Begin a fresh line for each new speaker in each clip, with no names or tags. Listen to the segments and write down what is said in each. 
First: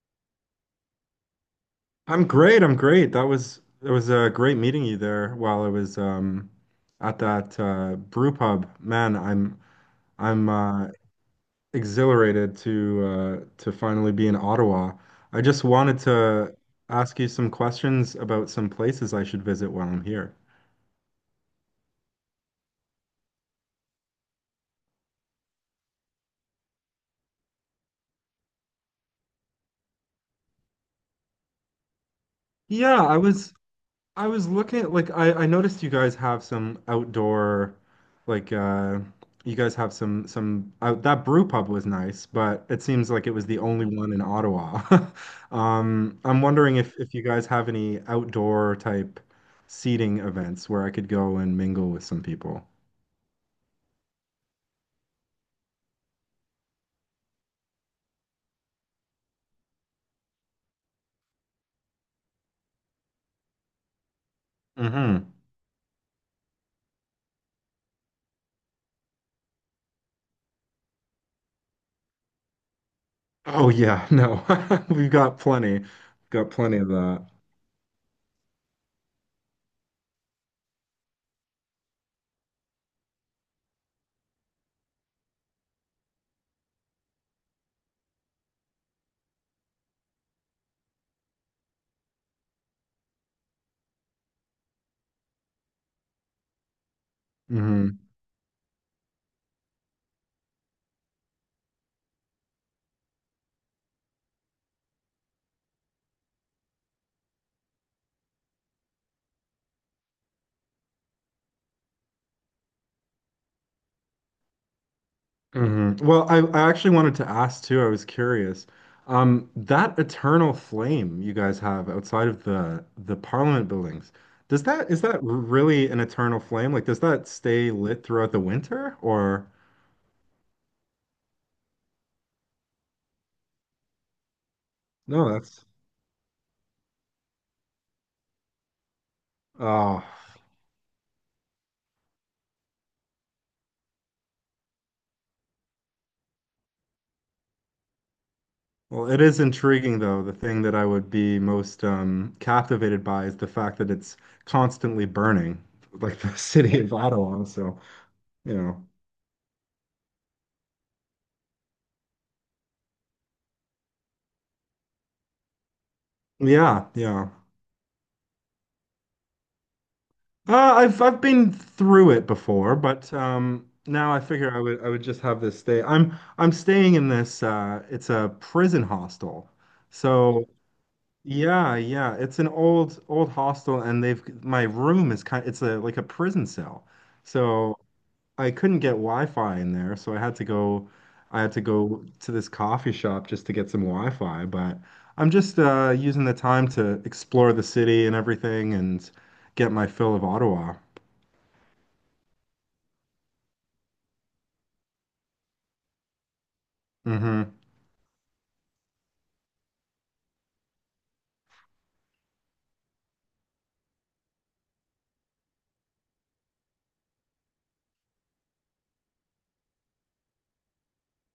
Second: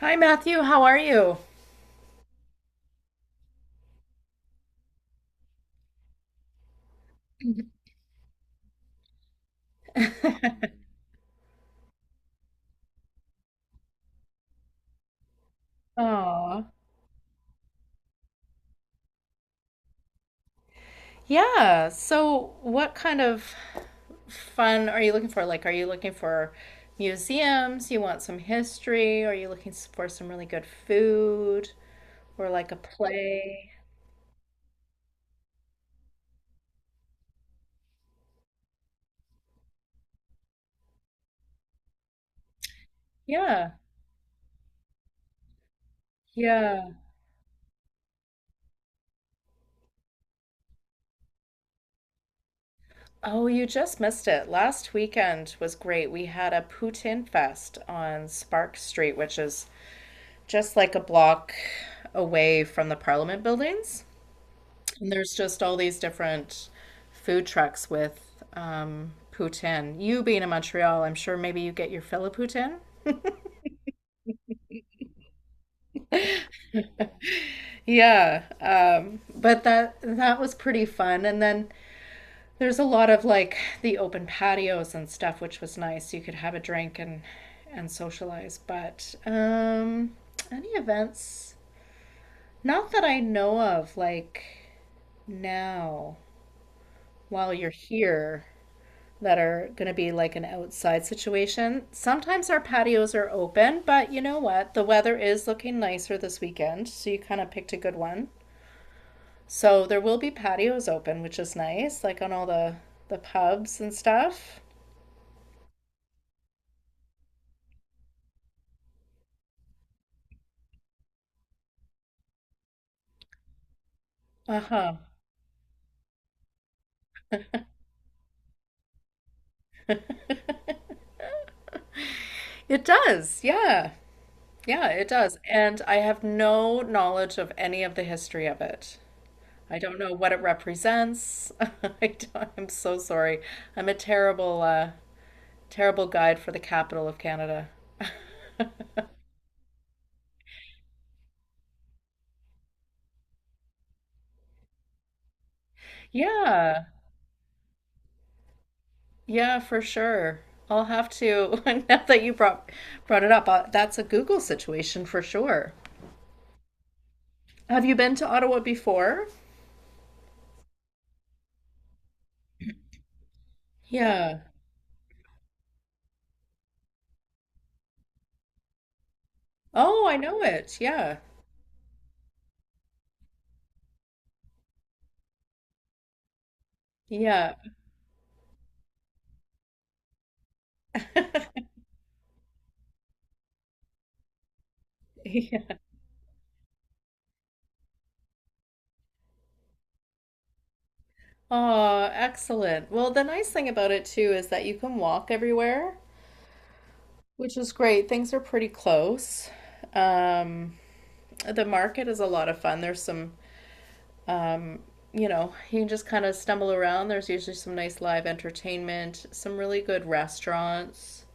Hi, Matthew. How are you?
I'm great. I'm great. That was it was a great meeting you there while I was at that brew pub. Man, I'm I'm uh exhilarated to finally be in Ottawa. I just wanted to
Oh,
ask you some questions about some places I should visit while I'm here.
yeah. So, what kind of fun are you looking for? Like, are you looking for museums? You want some history? Are you looking for some really good food or like a
Yeah, I was
play?
I was looking at like I noticed you guys have some outdoor like you guys have some out that brew pub was nice, but it seems like it was the
Yeah.
only one in Ottawa. I'm wondering
Yeah.
if you guys have any outdoor type seating events where I could go and mingle with some people.
Oh, you just missed it. Last weekend was great. We had a poutine fest on Spark Street, which is just like a block away from the Parliament buildings. And
Hmm.
there's just all these different food trucks with poutine. You being in Montreal, I'm sure maybe you get your fill of poutine.
Oh yeah, no. We've got plenty. Got plenty of that.
Yeah, but that was pretty fun. And then there's a lot of like the open patios and stuff, which was nice. You could have a drink and socialize. But any events? Not that I know of. Like now, while you're
Mm-hmm.
here, that are going to be like an outside situation. Sometimes our patios are open, but you know what? The weather is looking nicer this weekend, so you kind of picked a good one. So there will be patios open, which is nice, like on all the pubs and stuff.
Hmm. Well, I actually wanted to ask too. I was curious. That eternal flame you guys have outside of the Parliament buildings, does that
Uh-huh.
is that really an eternal flame? Like, does that stay lit throughout the winter? Or
It does. Yeah. Yeah, it
no,
does. And I have no knowledge of any of the history of it. I don't
oh,
know what it represents. I don't, I'm so sorry. I'm a terrible terrible guide for the capital of Canada.
well, it is intriguing though. The thing that I would be most captivated by is the fact that it's constantly burning, like the city
Yeah,
of Ottawa. So, you know,
yeah, for sure. I'll have to, now that you brought it up, that's a Google situation for sure.
yeah, yeah.
Have you been to Ottawa before?
I've been through it before, but now I
Yeah.
figure I would just have this stay. I'm staying in this. It's a prison hostel,
Oh, I know
so
it. Yeah.
yeah, yeah. It's an old hostel, and they've my room is kind. It's a like a prison cell,
Yeah.
so I couldn't get Wi-Fi in there, so I had to go. I had to go to this coffee shop just to get some Wi-Fi. But I'm just
Yeah.
using the time to explore the city and everything, and get my fill of Ottawa.
Oh, excellent. Well, the nice thing about it too is that you can walk everywhere,
Hmm.
which is great. Things are pretty close. Um, the market is a lot of fun. There's some um, you know, you can just kind of stumble around. There's usually some nice live entertainment, some really good restaurants.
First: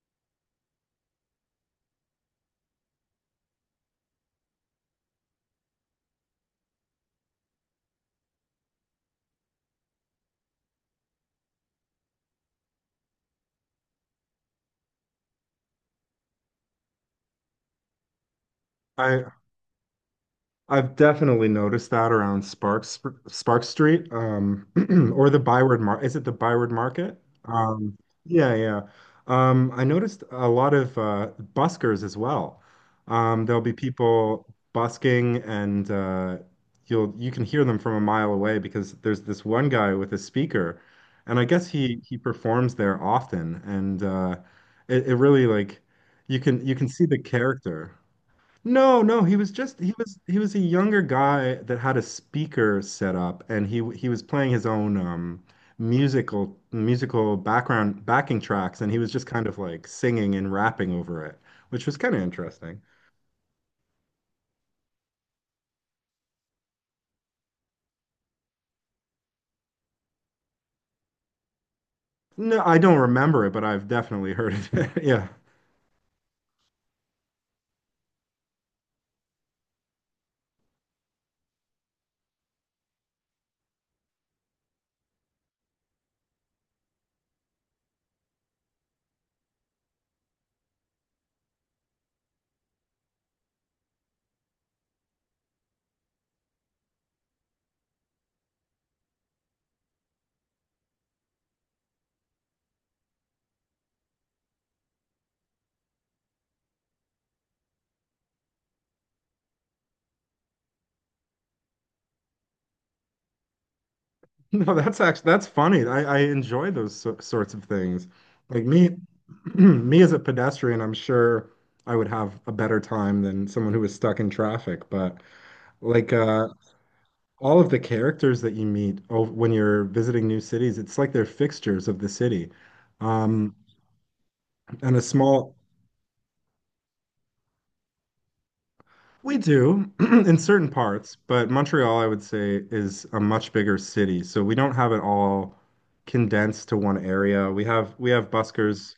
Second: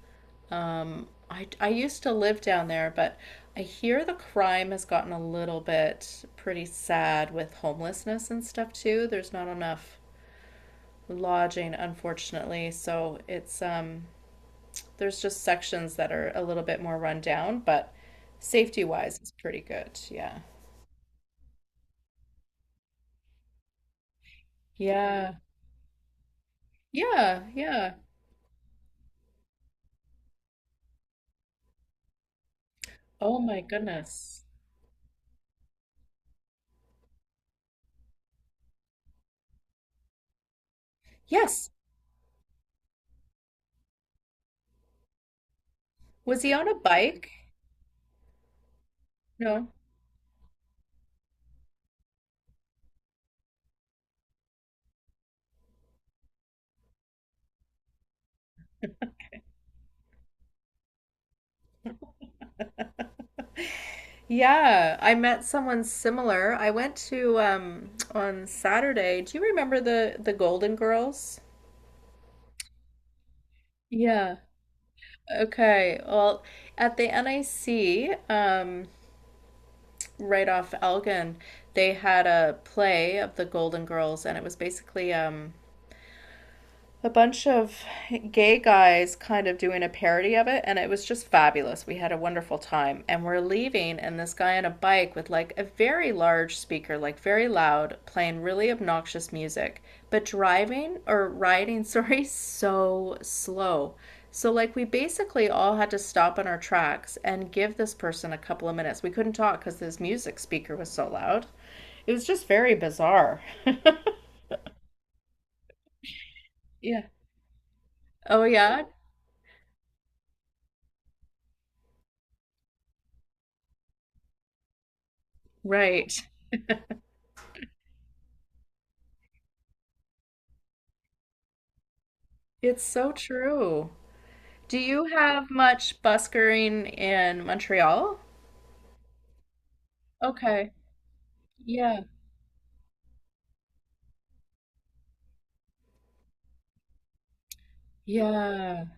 I used to live down there, but I hear the crime has gotten a little bit pretty sad with homelessness and stuff too. There's not enough lodging, unfortunately. So it's, there's just sections that are a little bit more run down, but safety wise,
I
it's pretty good. Yeah.
I've definitely noticed that around Spark Street, or
Yeah.
the Byward Mar. Is it the Byward Market?
Yeah. Yeah.
Yeah, yeah. I noticed a lot of buskers as well.
Oh my
There'll be
goodness.
people busking, and you can hear them from a mile away because there's this one guy with a speaker, and I guess
Yes.
he performs there often, and it, it really like
Was he on a
you can see the
bike?
character. No, no, he was
No.
just he was a younger guy that had a speaker set up and he was playing his own musical background backing tracks and he was just kind of like singing and rapping over it, which was kind of interesting.
Yeah, I met someone similar. I went to on Saturday. Do you remember the Golden Girls?
No, I don't remember it, but I've definitely
Yeah.
heard it. Yeah.
Okay. Well, at the NIC, right off Elgin, they had a play of the Golden Girls, and it was basically a bunch of gay guys kind of doing a parody of it, and it was just fabulous. We had a wonderful time, and we're leaving, and this guy on a bike with like a very large speaker, like very loud, playing really obnoxious music, but driving or riding, sorry, so slow. So, like, we basically all had to stop in our tracks and give this person a couple of minutes. We couldn't talk because this music speaker was so loud. It was just very bizarre.
No, that's actually that's funny. I enjoy those
Yeah.
sorts of things.
Oh,
Like
yeah.
me me as a pedestrian, I'm sure I would have a better time than someone who was stuck in traffic, but
Right.
like uh all of the characters that you meet oh, when you're visiting new cities, it's like they're fixtures of the city.
It's so
Um,
true. Do
and a
you have
small,
much buskering in Montreal?
we do in certain
Okay.
parts, but Montreal,
Yeah.
I would say, is a much bigger city. So we don't have it all condensed to one area. We have
Yeah.
buskers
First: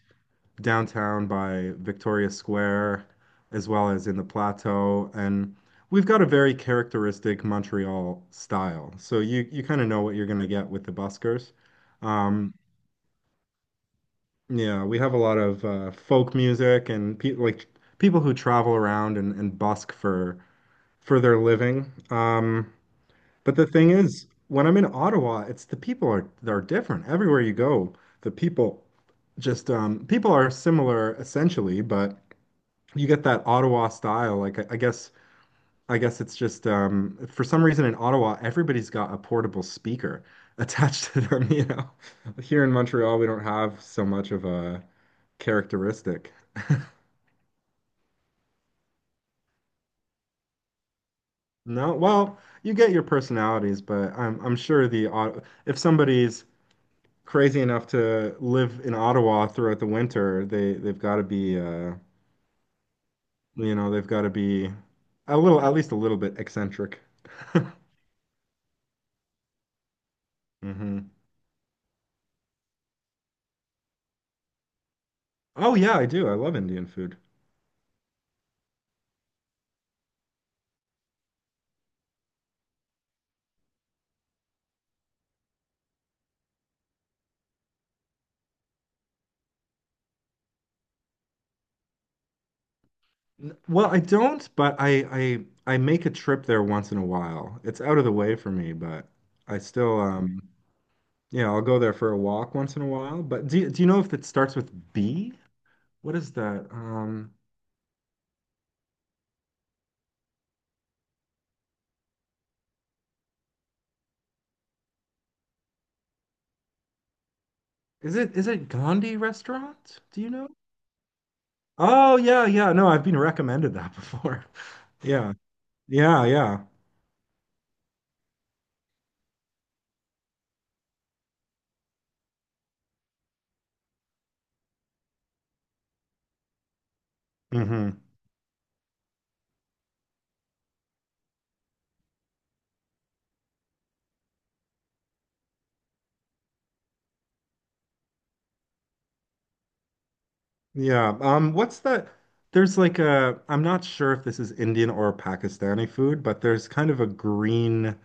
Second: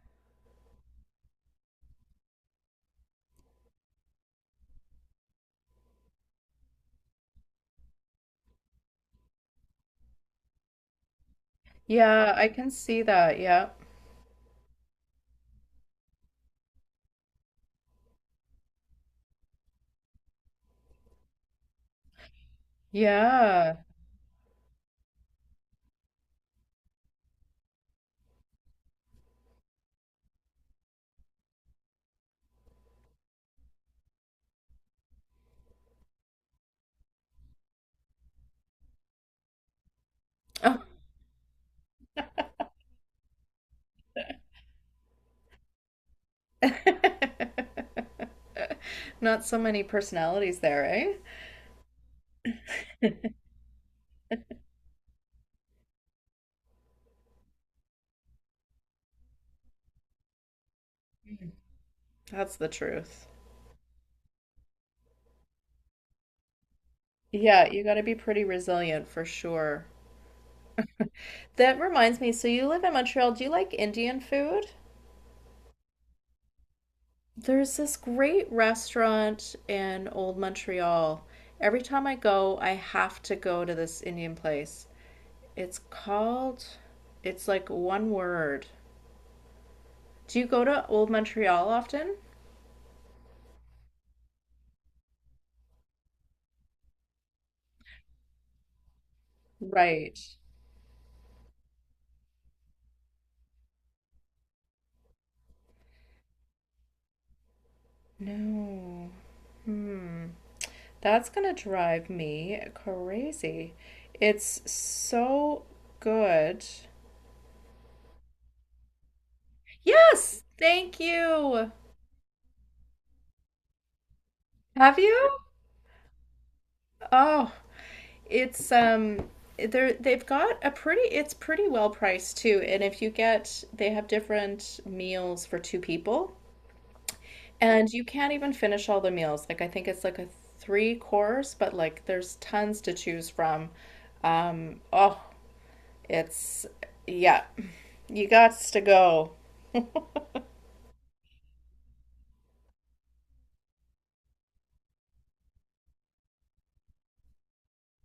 downtown by Victoria Square, as well as in the plateau, and we've got a very characteristic Montreal style. So you kind of know what you're going to get with the buskers.
Yeah, I
Um,
can see that. Yeah.
Yeah, we have a lot of folk music and pe like people who travel around and busk for their living. But the
Yeah.
thing is, when I'm in Ottawa, it's the people are they're different. Everywhere you go, the people just people are similar essentially, but you get that Ottawa style. Like I guess it's just for some reason in Ottawa, everybody's got a portable speaker
Oh.
attached to them, you know. Here in Montreal, we don't have so much of a characteristic.
Not so many personalities there, eh?
No, well, you get your personalities, but I'm sure if somebody's crazy enough to live in Ottawa throughout the winter, they've got to
Mm.
be
That's the truth.
you know, they've got to be a little at least a little bit eccentric.
Yeah, you got to be pretty resilient for sure.
hmm.
That reminds me, so you live in Montreal. Do you like Indian food?
Oh yeah, I do. I love Indian food.
There's this great restaurant in Old Montreal. Every time I go, I have to go to this Indian place. It's called, it's like one word. Do you go to Old Montreal often?
N- Well, I don't, but I I make a trip there once in a while. It's out of the way for me, but I still
Right.
yeah, I'll go there for a walk once in a while. But do you know if it starts with B? What is that? Um,
No. Hmm. That's gonna drive me crazy. It's so good.
is it Gandhi Restaurant? Do you
Yes,
know?
thank you.
Oh yeah, yeah. No, I've been recommended that before.
Have
Yeah.
you?
Yeah, yeah.
Oh, it's they've got a pretty it's pretty well priced too. And if you get they have different meals for two people. And
Hmm.
you can't even finish all the meals. Like I think it's like a three course, but like there's tons to choose from. Um, oh, it's yeah. You got to go.
Yeah. What's that? There's like I'm not sure if this is Indian or Pakistani food, but there's kind of a green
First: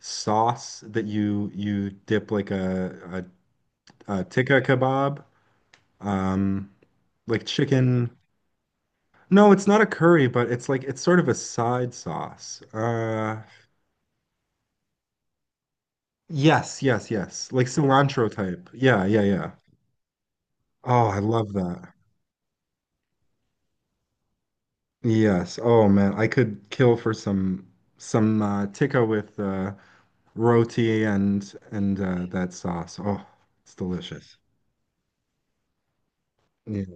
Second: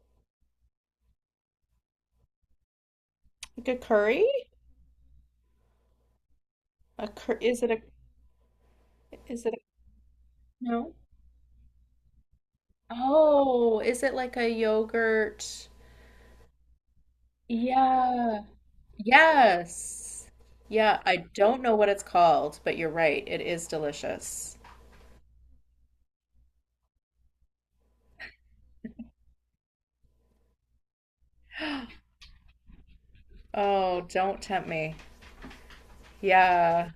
sauce that you dip like
Like a
a
curry?
tikka kebab, um,
A cur
like
is it a
chicken.
is
No,
it a
it's not a curry, but it's like
no?
it's sort of a side sauce.
Oh, is it like a yogurt?
Yes, yes, yes. Like cilantro
Yeah.
type. Yeah, yeah, yeah.
Yes. Yeah,
Oh,
I
I love
don't know what
that.
it's called, but you're right. It is delicious.
Yes. Oh man, I could kill for some tikka with roti and that sauce. Oh, it's
Oh,
delicious.
don't tempt me.
Yeah.
Yeah.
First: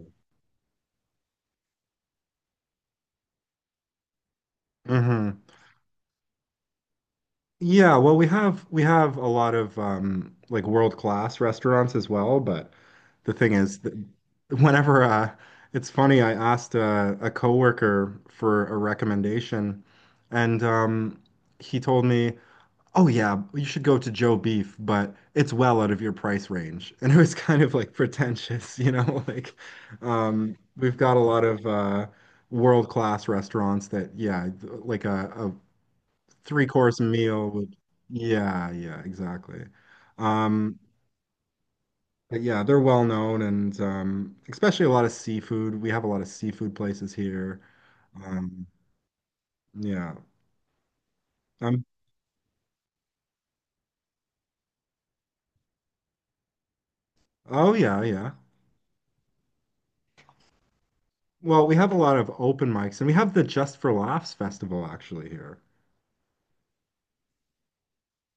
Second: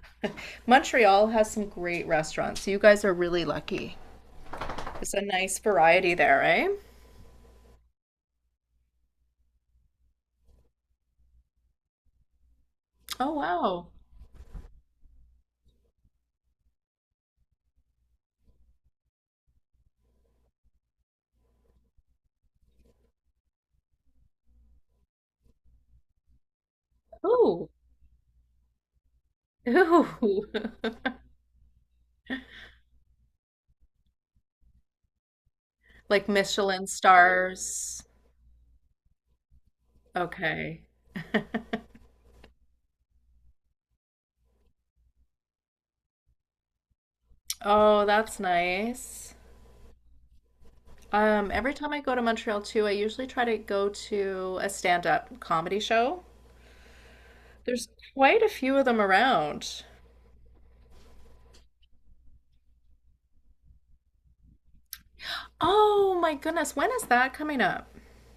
Montreal has some great restaurants. You guys are really lucky. There's a
Hmm.
nice variety there, eh?
Yeah, well, we have a lot of like world-class restaurants as well, but
Oh,
the thing is
wow.
that whenever it's funny, I asked a coworker for a recommendation and he told me, "Oh yeah, you should go to Joe Beef, but it's well out of your price range." And it was kind
Ooh.
of like pretentious, you know, like
Ooh.
we've got a lot of world-class restaurants that yeah, like
Like
three
Michelin
course meal would
stars.
yeah yeah exactly. Um,
Okay.
but yeah, they're well known, and um, especially a lot of seafood. We have a lot of seafood places here.
Oh, that's
Um,
nice.
yeah.
Every
Um,
time I go to Montreal too, I usually try to go to a stand-up comedy show.
oh
There's
yeah, yeah.
quite a few of them around.
Well, we have a lot of open mics, and we have the Just for Laughs festival actually here.
Oh my goodness, when is that coming up?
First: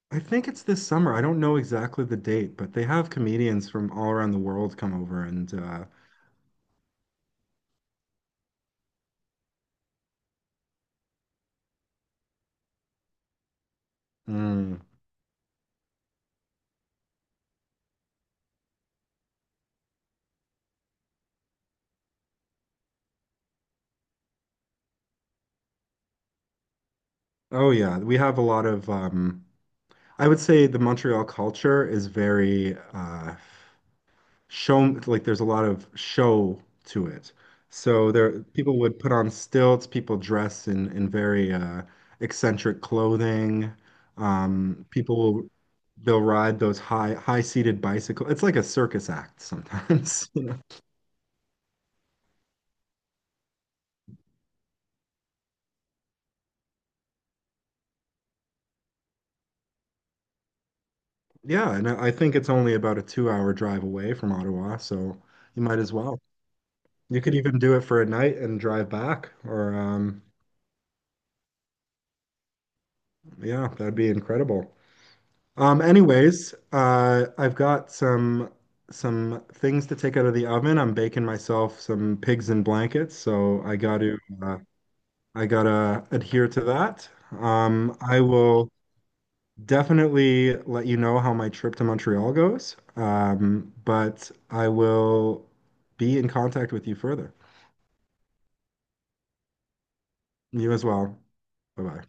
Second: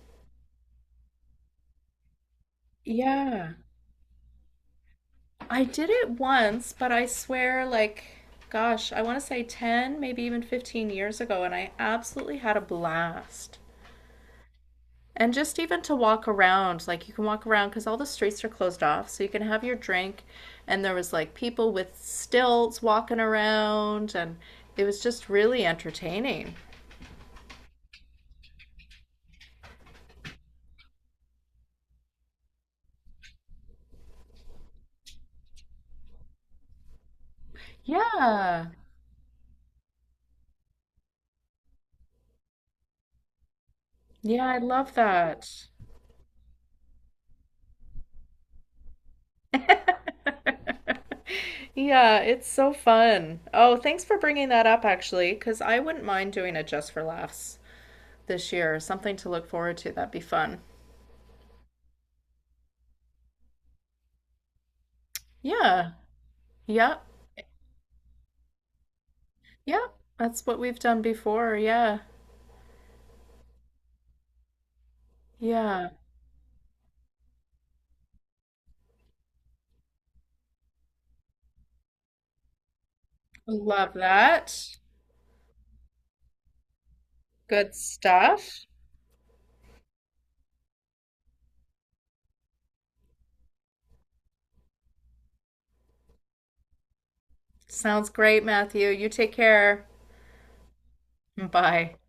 I think it's this summer. I don't know exactly the date, but they have
Yeah.
comedians from all around the world come over, and
I did it once, but I swear, like, gosh, I want to say 10, maybe even 15 years ago, and I absolutely had a blast.
mm,
And just even to walk around, like, you can walk around because all the streets are closed off, so you can have your drink. And there was like people with stilts walking around, and it was just really entertaining.
oh yeah, we have a lot of I would say the Montreal culture is very show. Like there's a lot of show to it. So there
Yeah.
people would put on stilts, people dress in very eccentric clothing.
Yeah, I love
People will
that.
they'll ride those high-seated bicycle. It's like a circus act sometimes. you know?
Yeah, it's so fun. Oh, thanks for bringing that up, actually, because I wouldn't mind doing it just for laughs this year. Something to look forward to. That'd be fun.
Yeah, and I think it's only about a two-hour drive away from Ottawa, so you might
Yeah.
as well.
Yep.
You could even do it for a night and drive back, or
Yep. That's what we've done before. Yeah.
yeah, that'd be incredible.
Yeah.
Anyways, I've got some things to take out of the oven. I'm baking myself some pigs in blankets, so I
Love
got to
that.
I gotta adhere to that.
Good
I
stuff.
will definitely let you know how my trip to Montreal goes. But I will be in contact with you further.
Sounds great, Matthew. You take care.
You as well. Bye
Bye.
bye.